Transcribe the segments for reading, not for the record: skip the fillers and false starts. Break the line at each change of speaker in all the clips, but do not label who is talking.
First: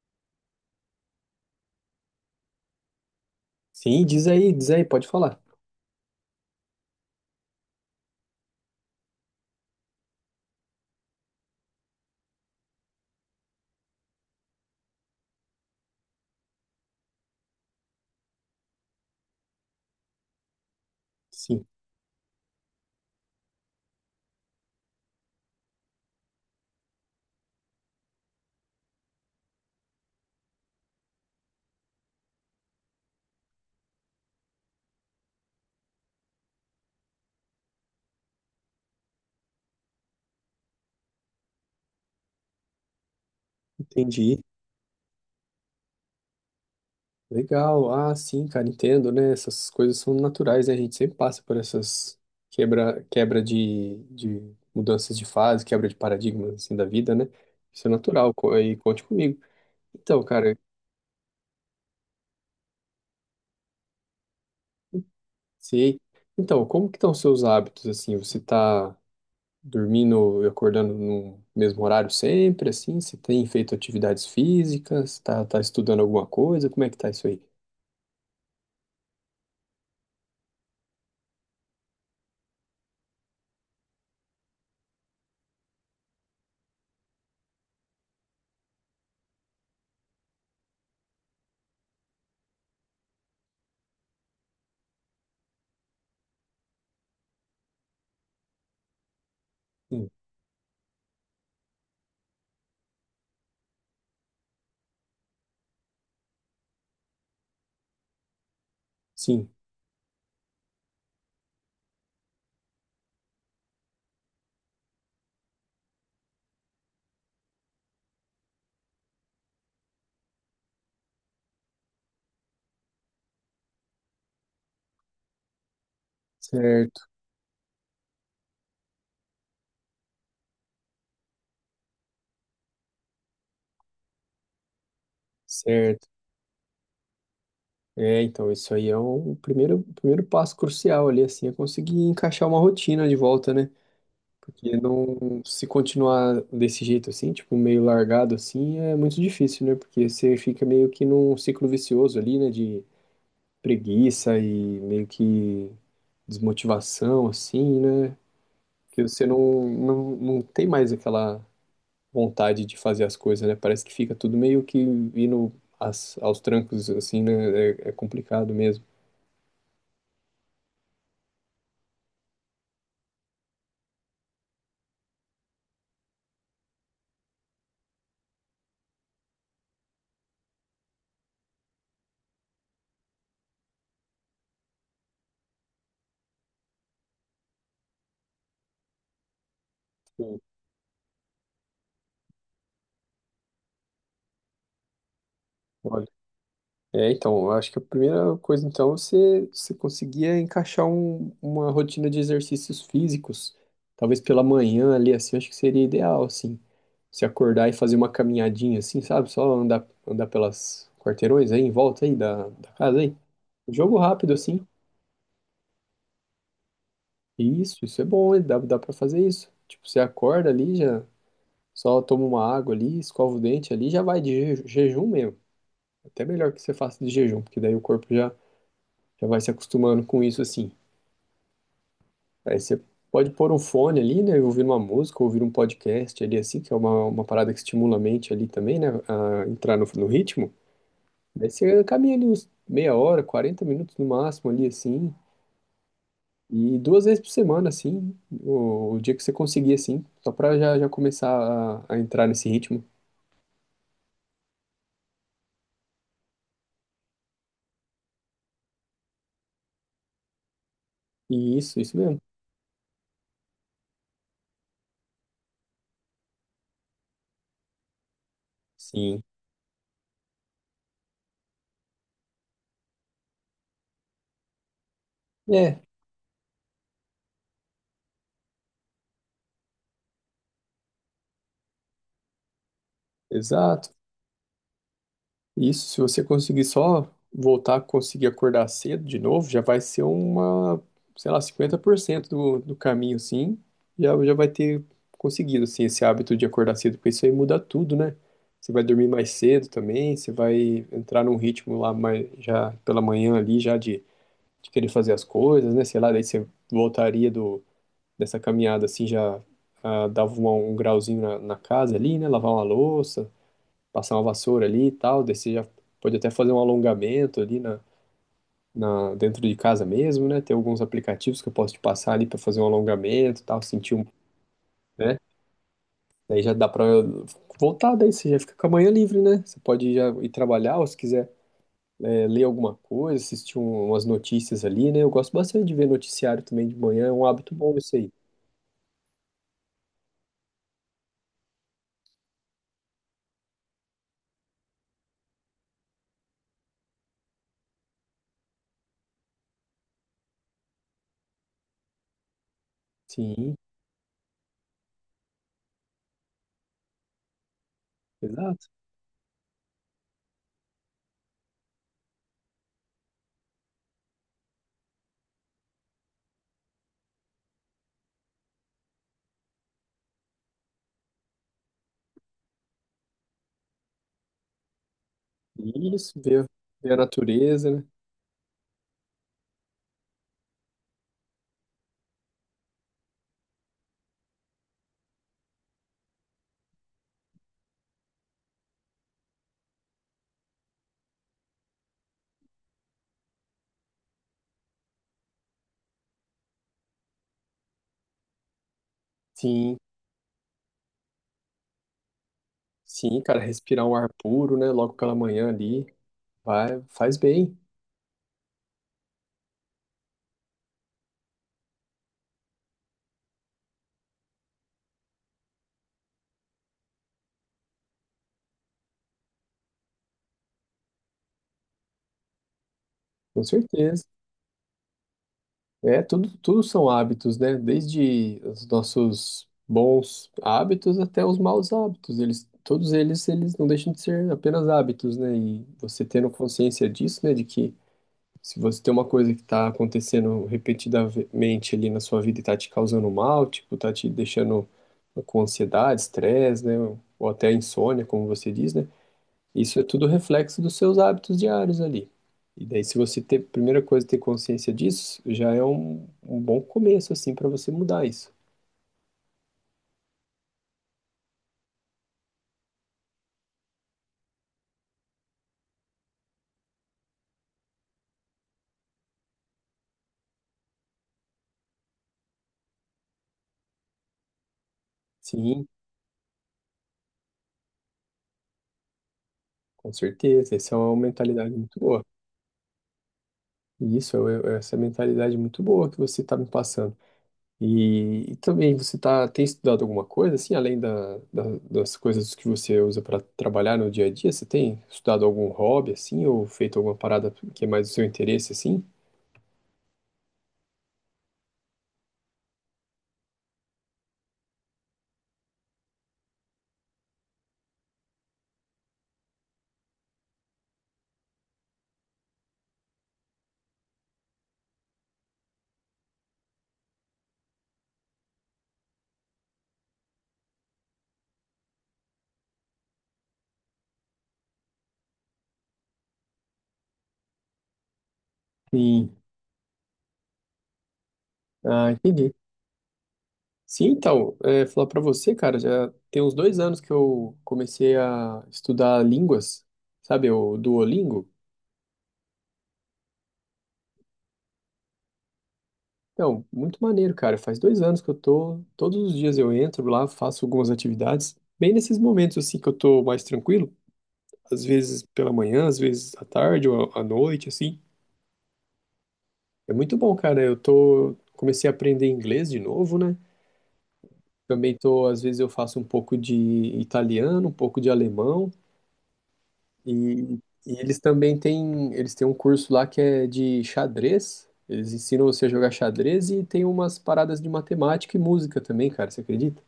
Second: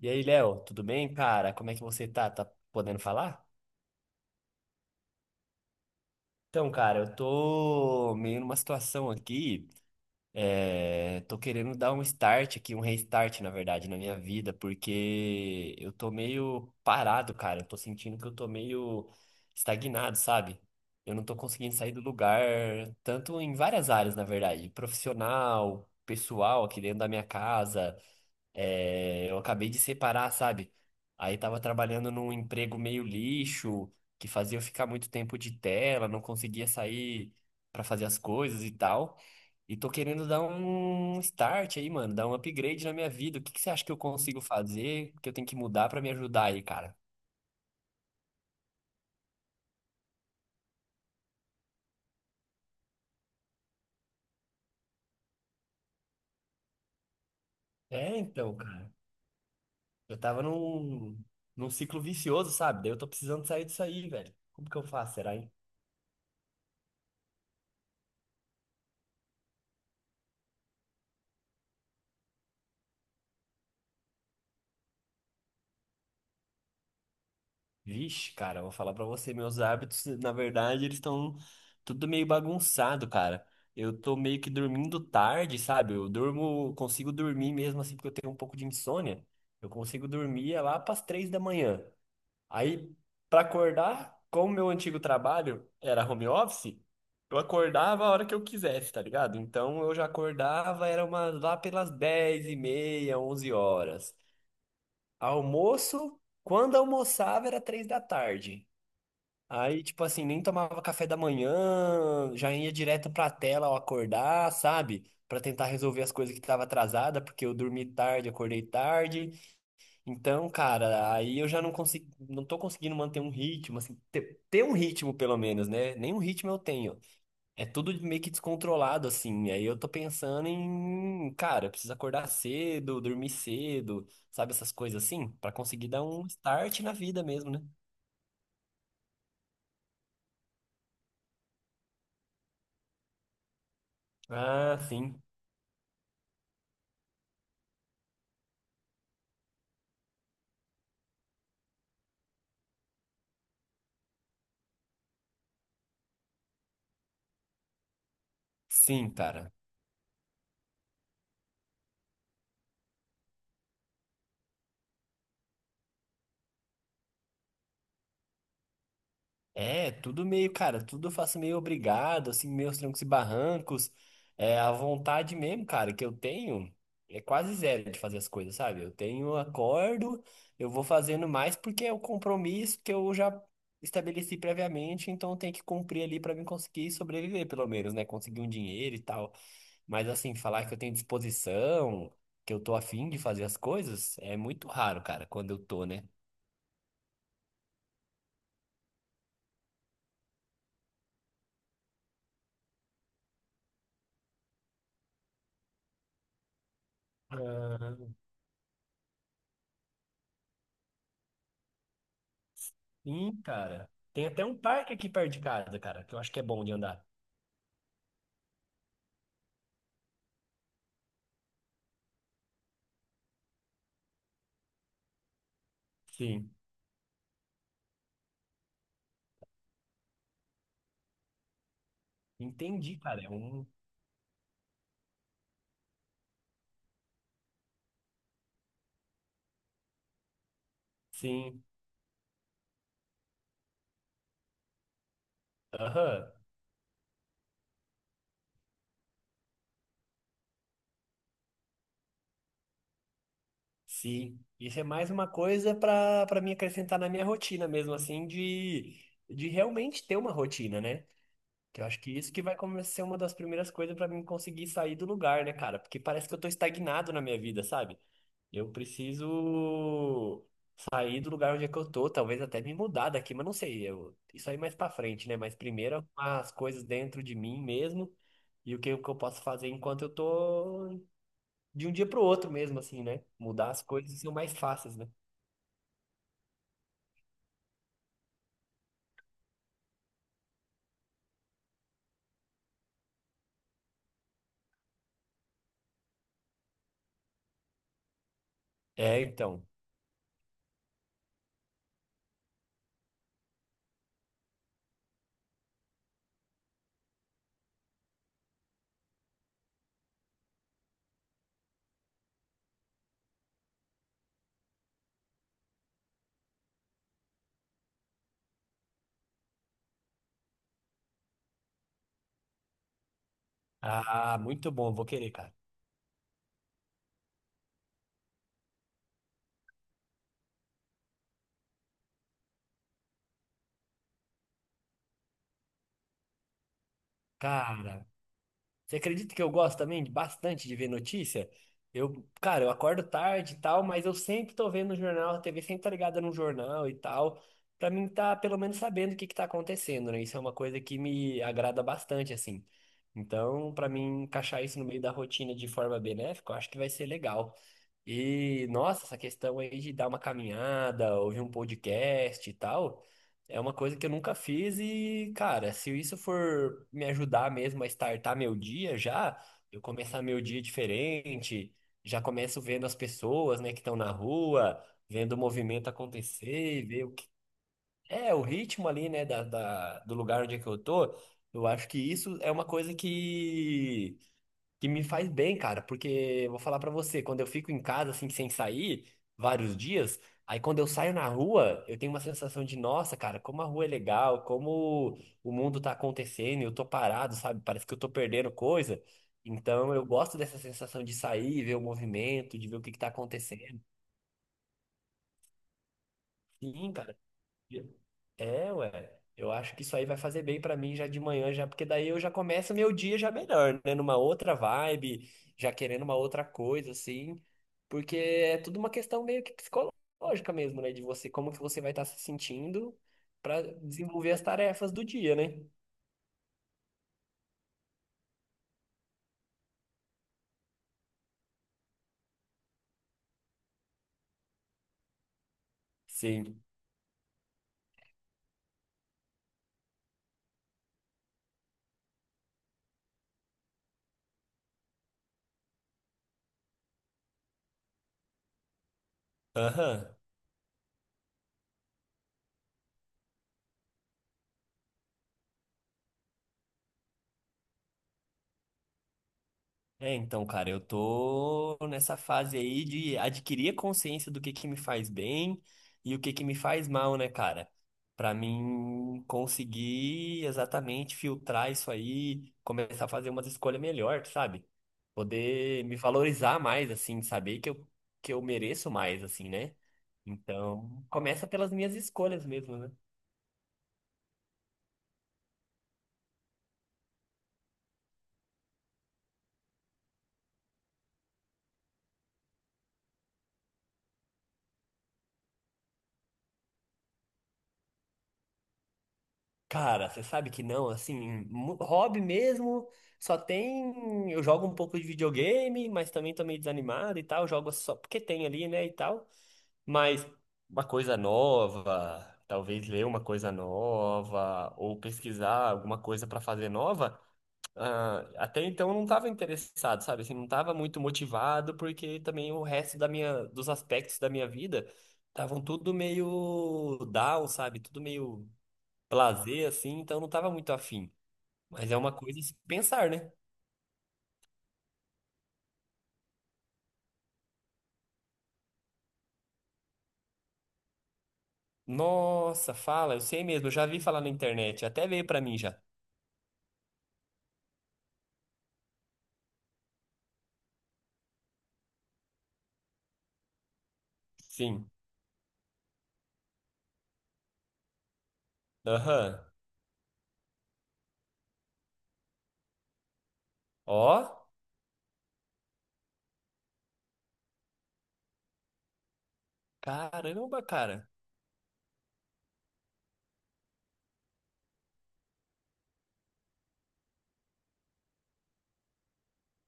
E aí, Léo, tudo bem, cara? Como é que você tá? Tá podendo falar?
Sim, diz aí, pode falar.
Então, cara, eu tô meio numa situação aqui, tô querendo dar um start aqui, um restart, na verdade, na minha vida, porque eu tô meio parado, cara. Eu tô sentindo que eu tô meio estagnado, sabe? Eu não tô
Sim,
conseguindo sair do lugar, tanto em várias áreas, na verdade, profissional, pessoal, aqui dentro da minha casa. É, eu acabei de separar, sabe? Aí tava trabalhando num emprego meio lixo, que fazia eu ficar muito tempo de tela, não conseguia sair pra fazer as coisas e tal. E tô querendo dar um start aí, mano, dar um upgrade na minha vida. O que que você acha que eu
entendi.
consigo fazer, que eu tenho que mudar pra me ajudar aí, cara?
Legal. Ah, sim, cara, entendo, né? Essas coisas são naturais, né? A gente sempre passa por essas quebra de mudanças de fase, quebra de paradigmas assim da vida, né? Isso é
É,
natural,
então,
aí
cara,
conte comigo.
eu
Então,
tava
cara,
num ciclo vicioso, sabe? Daí eu tô precisando sair disso aí, velho. Como que eu faço, será, hein?
sei. Então, como que estão os seus hábitos assim? Você tá dormindo e acordando no mesmo horário sempre assim? Você tem feito atividades físicas? Tá estudando alguma coisa? Como é que tá isso aí?
Vixe, cara, eu vou falar pra você, meus hábitos, na verdade, eles estão tudo meio bagunçado, cara. Eu tô meio que dormindo tarde, sabe? Eu durmo, consigo dormir mesmo assim, porque eu tenho um pouco de insônia. Eu consigo dormir é lá pras 3 da manhã. Aí, pra acordar, como meu antigo trabalho era home office, eu acordava a hora que eu quisesse, tá ligado? Então eu já
Sim.
acordava, era uma, lá pelas 10h30, 11 horas. Almoço, quando almoçava era 3 da tarde.
Sim.
Aí, tipo assim, nem tomava café da manhã, já ia direto pra tela ao acordar, sabe? Pra tentar resolver as coisas que tava atrasada, porque eu dormi tarde, acordei tarde. Então, cara, aí eu já não consigo, não tô conseguindo manter um ritmo, assim, ter um ritmo pelo menos, né? Nenhum ritmo eu tenho.
Certo.
É tudo meio que descontrolado, assim. Aí eu tô pensando em, cara, eu preciso acordar cedo, dormir cedo, sabe? Essas coisas assim, pra conseguir dar
Certo.
um start na vida mesmo, né?
É, então, isso aí é o primeiro passo crucial ali, assim, é conseguir encaixar uma rotina de volta, né? Porque
Ah, sim.
não, se continuar desse jeito assim, tipo, meio largado assim, é muito difícil, né? Porque você fica meio que num ciclo vicioso ali, né? De preguiça e meio que desmotivação, assim, né? Que
Sim,
você
cara.
não tem mais aquela vontade de fazer as coisas, né? Parece que fica tudo meio que indo aos trancos, assim, né? É é complicado mesmo.
É, tudo meio, cara, tudo eu faço meio obrigado, assim, meus trancos e barrancos. É, a vontade mesmo, cara, que eu tenho é quase zero de fazer as coisas, sabe? Eu tenho, acordo, eu vou fazendo mais porque é o compromisso que eu já estabeleci previamente, então eu tenho que cumprir ali pra mim conseguir sobreviver, pelo menos, né? Conseguir um dinheiro e tal. Mas assim,
Hum,
falar que eu tenho disposição, que eu tô afim de fazer as coisas, é muito raro, cara, quando eu tô, né?
Olha, é, então, eu acho que a primeira coisa, então, é você conseguia encaixar uma rotina de exercícios físicos, talvez pela manhã ali, assim, eu acho que seria ideal, assim, se acordar e fazer uma caminhadinha, assim, sabe, só andar, andar pelas quarteirões aí, em volta aí da casa aí,
Sim,
um
cara.
jogo
Tem
rápido,
até um
assim,
parque aqui perto de casa, cara, que eu acho que é bom de andar.
isso é bom, hein? Dá pra fazer isso, tipo, você acorda ali, já só toma uma água ali, escova o dente ali, já vai de jejum mesmo, até
Sim,
melhor que você faça de jejum, porque daí o corpo já vai se acostumando com isso assim. Aí você
entendi, cara. É
pode pôr um
um.
fone ali, né, e ouvir uma música, ouvir um podcast ali assim, que é uma parada que estimula a mente ali também, né, a entrar no ritmo. Aí
Sim,
você caminha ali uns meia hora, 40 minutos no máximo ali assim,
aham,
e duas vezes por semana assim, o dia que você conseguir assim, só pra já começar a entrar nesse ritmo.
sim. Isso é mais uma coisa pra para me acrescentar na minha rotina mesmo, assim, de realmente ter uma rotina, né?
E isso,
Que eu
isso
acho que
mesmo.
isso que vai começar a ser uma das primeiras coisas pra mim conseguir sair do lugar, né, cara? Porque parece que eu tô estagnado na minha vida, sabe? Eu
Sim.
preciso sair do lugar onde é que eu tô, talvez até me mudar daqui, mas não sei. Eu, isso aí mais pra frente, né? Mas
É,
primeiro arrumar as coisas dentro de mim mesmo e o que eu posso fazer enquanto eu tô de um dia pro outro mesmo, assim, né? Mudar as
exato.
coisas são mais fáceis, né?
Isso, se você conseguir só voltar a conseguir acordar cedo de novo, já vai ser uma, sei lá, 50% do caminho, sim. Já vai ter conseguido, assim, esse hábito de acordar cedo, porque isso aí muda tudo, né? Você vai dormir
É,
mais
então.
cedo também, você vai entrar num ritmo lá mais, já pela manhã ali, já de querer fazer as coisas, né? Sei lá, daí você voltaria do dessa caminhada, assim, já ah, dava um grauzinho na casa ali, né? Lavar uma louça, passar uma vassoura ali e tal, daí você já pode até fazer um alongamento ali dentro de casa mesmo, né? Tem alguns aplicativos que eu posso te passar ali para fazer um alongamento e tal, sentir um,
Ah, muito bom, vou
né?
querer, cara.
Daí já dá para voltar, daí você já fica com a manhã livre, né? Você pode já ir trabalhar ou se quiser é, ler alguma coisa, assistir umas notícias ali, né? Eu gosto bastante de ver noticiário também de manhã, é um hábito bom isso
Cara,
aí.
você acredita que eu gosto também bastante de ver notícia? Eu, cara, eu acordo tarde e tal, mas eu sempre tô vendo o jornal, a TV sempre tá ligada no jornal e tal, pra mim tá pelo menos sabendo o que que tá acontecendo, né? Isso é uma coisa que me agrada bastante, assim.
Sim,
Então, pra mim encaixar isso no meio da rotina de forma benéfica, eu acho que vai ser legal. E,
exato.
nossa, essa questão aí de dar uma caminhada, ouvir um podcast e tal, é uma coisa que eu nunca fiz e, cara, se isso for me ajudar mesmo a startar meu dia já, eu começar meu dia diferente, já começo vendo as pessoas, né, que estão na rua, vendo o movimento
Isso, ver,
acontecer,
ver a
ver o que
natureza, né?
é o ritmo ali, né, do lugar onde é que eu tô, eu acho que isso é uma coisa que me faz bem, cara, porque vou falar pra você, quando eu fico em casa assim sem sair vários dias, aí quando eu saio na rua, eu tenho uma sensação de, nossa, cara, como a rua é legal, como o mundo tá acontecendo, eu tô parado, sabe? Parece que eu tô perdendo coisa.
Sim,
Então eu gosto dessa sensação de sair, ver o movimento, de ver o que que tá
sim, cara,
acontecendo.
respirar um ar puro, né? Logo pela manhã ali. Vai,
Sim, cara.
faz bem,
É, ué. Eu acho que isso aí vai fazer bem pra mim já de manhã, já, porque daí eu já começo meu dia já melhor, né? Numa outra vibe, já querendo uma outra coisa, assim. Porque é tudo uma questão meio que psicológica mesmo, né? De você, como que você vai estar se sentindo
com
pra
certeza.
desenvolver as tarefas do dia, né?
É, tudo, tudo são hábitos, né? Desde os nossos bons hábitos até os maus hábitos. Eles, todos eles, eles não deixam de ser apenas hábitos, né? E você tendo
Sim.
consciência disso, né? De que se você tem uma coisa que está acontecendo repetidamente ali na sua vida e está te causando mal, tipo, tá te deixando com ansiedade, estresse, né? Ou até insônia, como você diz, né? Isso é tudo
Aham.
reflexo dos seus hábitos diários ali. E daí, se você ter, primeira coisa, ter consciência disso, já é um bom começo, assim, para você mudar isso.
É, então, cara, eu tô nessa fase aí de adquirir a consciência do que me faz bem e o que que me faz mal, né, cara? Pra mim conseguir exatamente filtrar isso aí, começar a fazer umas escolhas melhor, sabe?
Sim,
Poder me valorizar mais, assim, saber que que eu mereço mais, assim, né?
com certeza. Essa é uma
Então, começa
mentalidade
pelas
muito
minhas
boa.
escolhas mesmo, né?
E isso, é essa mentalidade muito boa que você está me passando. E também, você tá, tem estudado alguma coisa, assim, além das coisas que você usa para trabalhar no dia a dia? Você tem estudado algum hobby, assim, ou feito alguma parada que é mais do seu interesse, assim?
Cara, você sabe que não, assim, hobby mesmo, só tem. Eu jogo um pouco de videogame, mas também tô meio desanimado e tal, jogo só porque tem ali, né, e tal. Mas uma coisa nova, talvez ler uma coisa nova, ou pesquisar alguma coisa pra fazer nova, ah, até então eu não tava interessado, sabe? Assim, não tava muito motivado, porque também o resto dos aspectos da minha vida estavam tudo meio down, sabe? Tudo meio
Sim.
lazer, assim, então eu não tava muito afim.
Ah,
Mas é uma
entendi.
coisa a se pensar, né?
Sim, então, é, falar pra você, cara, já tem uns 2 anos que eu comecei a estudar línguas, sabe, o Duolingo.
Nossa, fala, eu sei mesmo, eu já vi falar na internet, até veio pra mim já.
Então, muito maneiro, cara. Faz 2 anos que eu tô, todos os dias eu entro lá, faço algumas atividades, bem nesses momentos, assim, que eu tô mais tranquilo, às
Sim.
vezes pela manhã, às vezes à tarde ou à noite, assim.
Aham.
É muito bom, cara. Eu tô, comecei a aprender inglês de novo, né?
Ó,
Também tô, às vezes eu faço um pouco de italiano, um pouco de alemão. E,
caramba,
e eles
cara.
também têm, eles têm um curso lá que é de xadrez. Eles ensinam você a jogar xadrez e tem umas paradas de matemática e música também, cara. Você acredita?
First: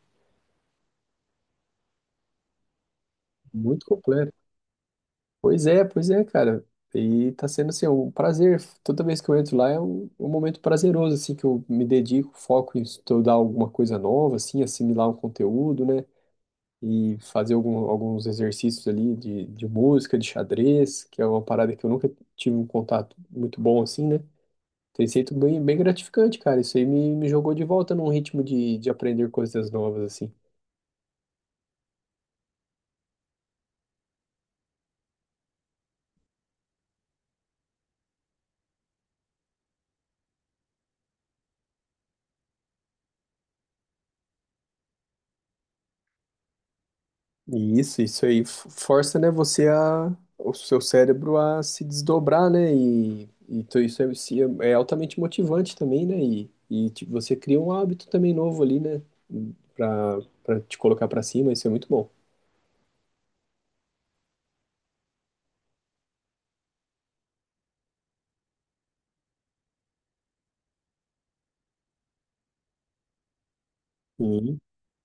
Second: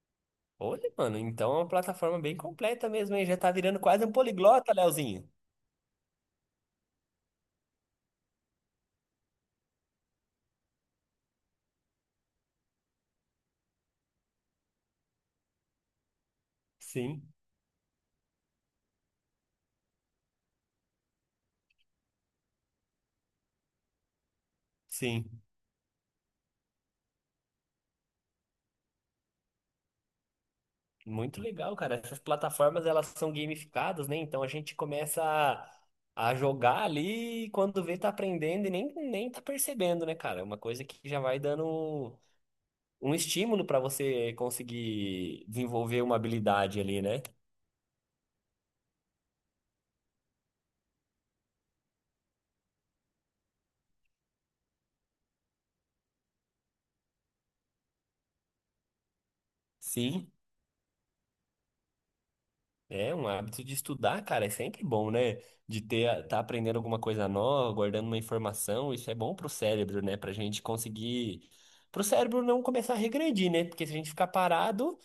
Olha, mano, então é uma plataforma bem completa mesmo, hein? Já tá virando
Muito
quase um
completo.
poliglota, Leozinho.
Pois é, cara. E tá sendo assim, é um prazer. Toda vez que eu entro lá é um momento prazeroso, assim, que eu me dedico, foco em estudar alguma coisa nova, assim, assimilar um conteúdo, né? E
Sim,
fazer alguns exercícios ali de música, de xadrez, que é uma parada que eu nunca tive um contato muito bom, assim, né? Tem sido
sim.
bem, bem gratificante, cara. Isso aí me jogou de volta num ritmo de aprender coisas novas, assim.
Muito legal, cara. Essas plataformas, elas são gamificadas, né? Então a gente começa a jogar ali e quando vê, tá aprendendo e nem tá percebendo, né, cara? É uma coisa que já vai dando um estímulo para você conseguir desenvolver uma habilidade ali, né?
E isso aí força, né, você a, o seu cérebro a se desdobrar, né? E isso é, é altamente motivante também, né? E tipo, você cria um hábito também novo ali, né?
Sim,
Pra te colocar pra cima, isso é muito bom.
é um hábito de estudar, cara, é sempre bom, né? De ter, tá aprendendo alguma coisa nova, guardando uma informação, isso é bom pro cérebro, né? Pra gente conseguir, pro cérebro não começar a regredir, né? Porque se a gente ficar
E,
parado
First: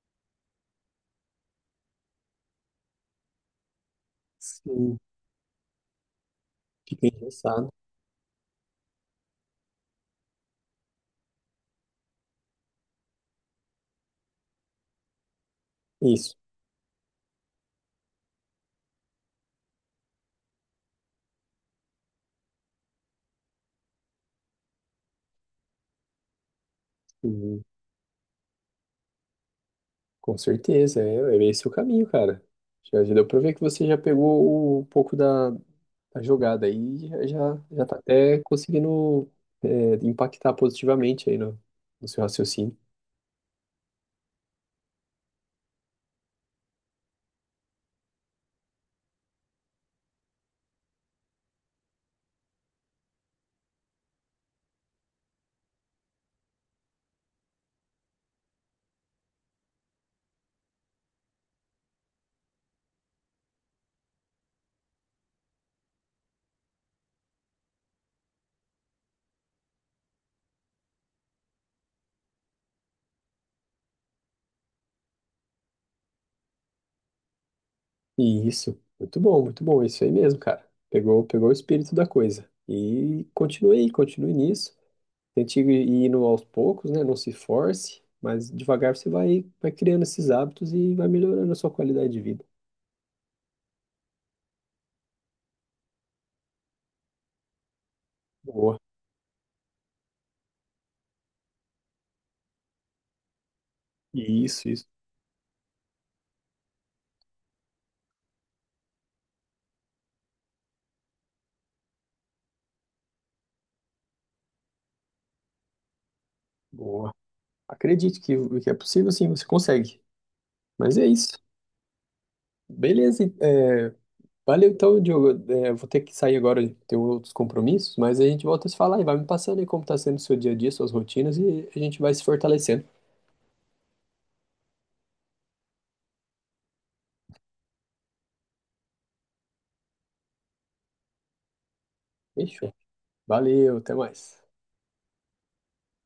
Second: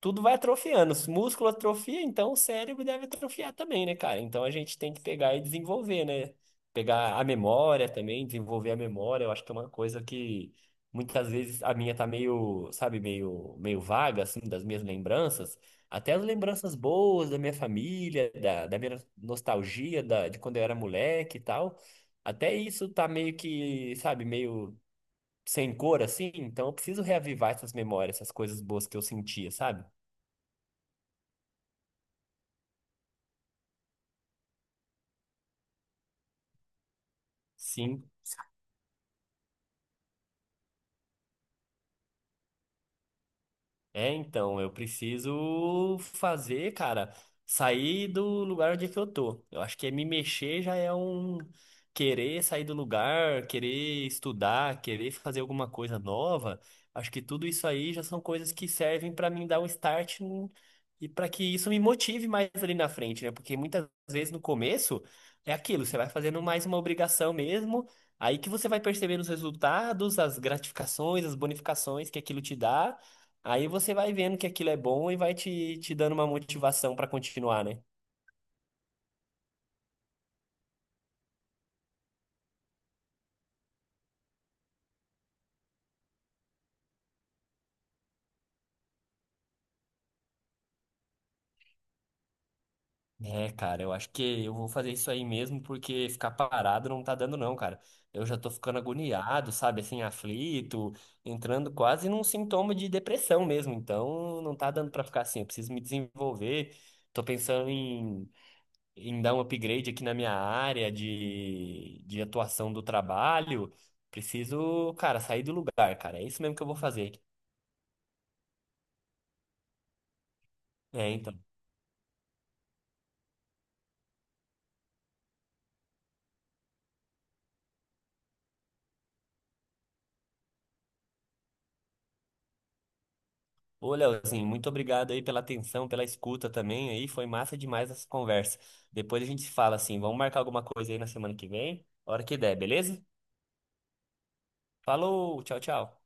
tudo vai atrofiando. Os músculos atrofiam, então o cérebro deve atrofiar também, né, cara? Então a gente tem
sim,
que pegar e desenvolver, né?
fica
Pegar a
engraçado.
memória também, desenvolver a memória. Eu acho que é uma coisa que muitas vezes a minha tá meio, sabe, meio vaga, assim, das minhas lembranças. Até as
Isso.
lembranças boas da minha família, da minha nostalgia, de quando eu era moleque e tal. Até isso tá meio que, sabe, meio sem cor, assim. Então eu preciso reavivar
Uhum.
essas memórias, essas coisas boas que eu sentia, sabe?
Com certeza, é, é esse o caminho, cara. Já, já deu pra ver que você já pegou um pouco da jogada aí e já, já já tá
Sim,
até conseguindo é, impactar positivamente aí no seu raciocínio.
é então, eu preciso fazer, cara, sair do lugar onde é que eu tô. Eu acho que é me mexer já é um querer sair do lugar, querer estudar, querer fazer alguma coisa nova. Acho que tudo isso aí já são coisas que servem pra mim dar um start e pra que isso me motive mais ali na frente, né? Porque muitas vezes no começo é aquilo, você vai fazendo mais uma obrigação mesmo, aí que você vai percebendo os resultados, as gratificações, as bonificações que aquilo te dá. Aí você vai vendo que aquilo é bom e vai te dando uma motivação pra continuar, né?
E isso, muito bom, isso aí mesmo, cara. Pegou, pegou o espírito da coisa. E continue aí, continue nisso. Tente ir indo aos poucos, né? Não se force, mas devagar você vai, vai criando esses hábitos e vai melhorando a sua qualidade de vida.
É, cara, eu acho que eu vou fazer isso aí mesmo, porque ficar parado não tá dando não, cara. Eu já tô
Boa.
ficando agoniado, sabe, assim, aflito, entrando quase num sintoma de depressão mesmo. Então, não
Isso,
tá
isso.
dando pra ficar assim, eu preciso me desenvolver. Tô pensando em, dar um upgrade aqui na minha área de atuação do trabalho. Preciso, cara, sair do lugar, cara. É isso mesmo que eu vou
Boa.
fazer.
Acredite que é possível, sim, você consegue. Mas é
É, então.
isso. Beleza. É, valeu então, Diogo. É, vou ter que sair agora, tenho outros compromissos, mas a gente volta a se falar e vai me passando aí como está sendo o seu dia a dia, suas rotinas, e a gente vai se fortalecendo.
Ô, Leozinho, muito obrigado aí pela atenção, pela escuta também aí. Foi massa demais essa conversa. Depois a gente se fala assim, vamos marcar alguma coisa aí na semana que vem, hora que der,
Fechou.
beleza?
Valeu, até mais.
Falou, tchau, tchau.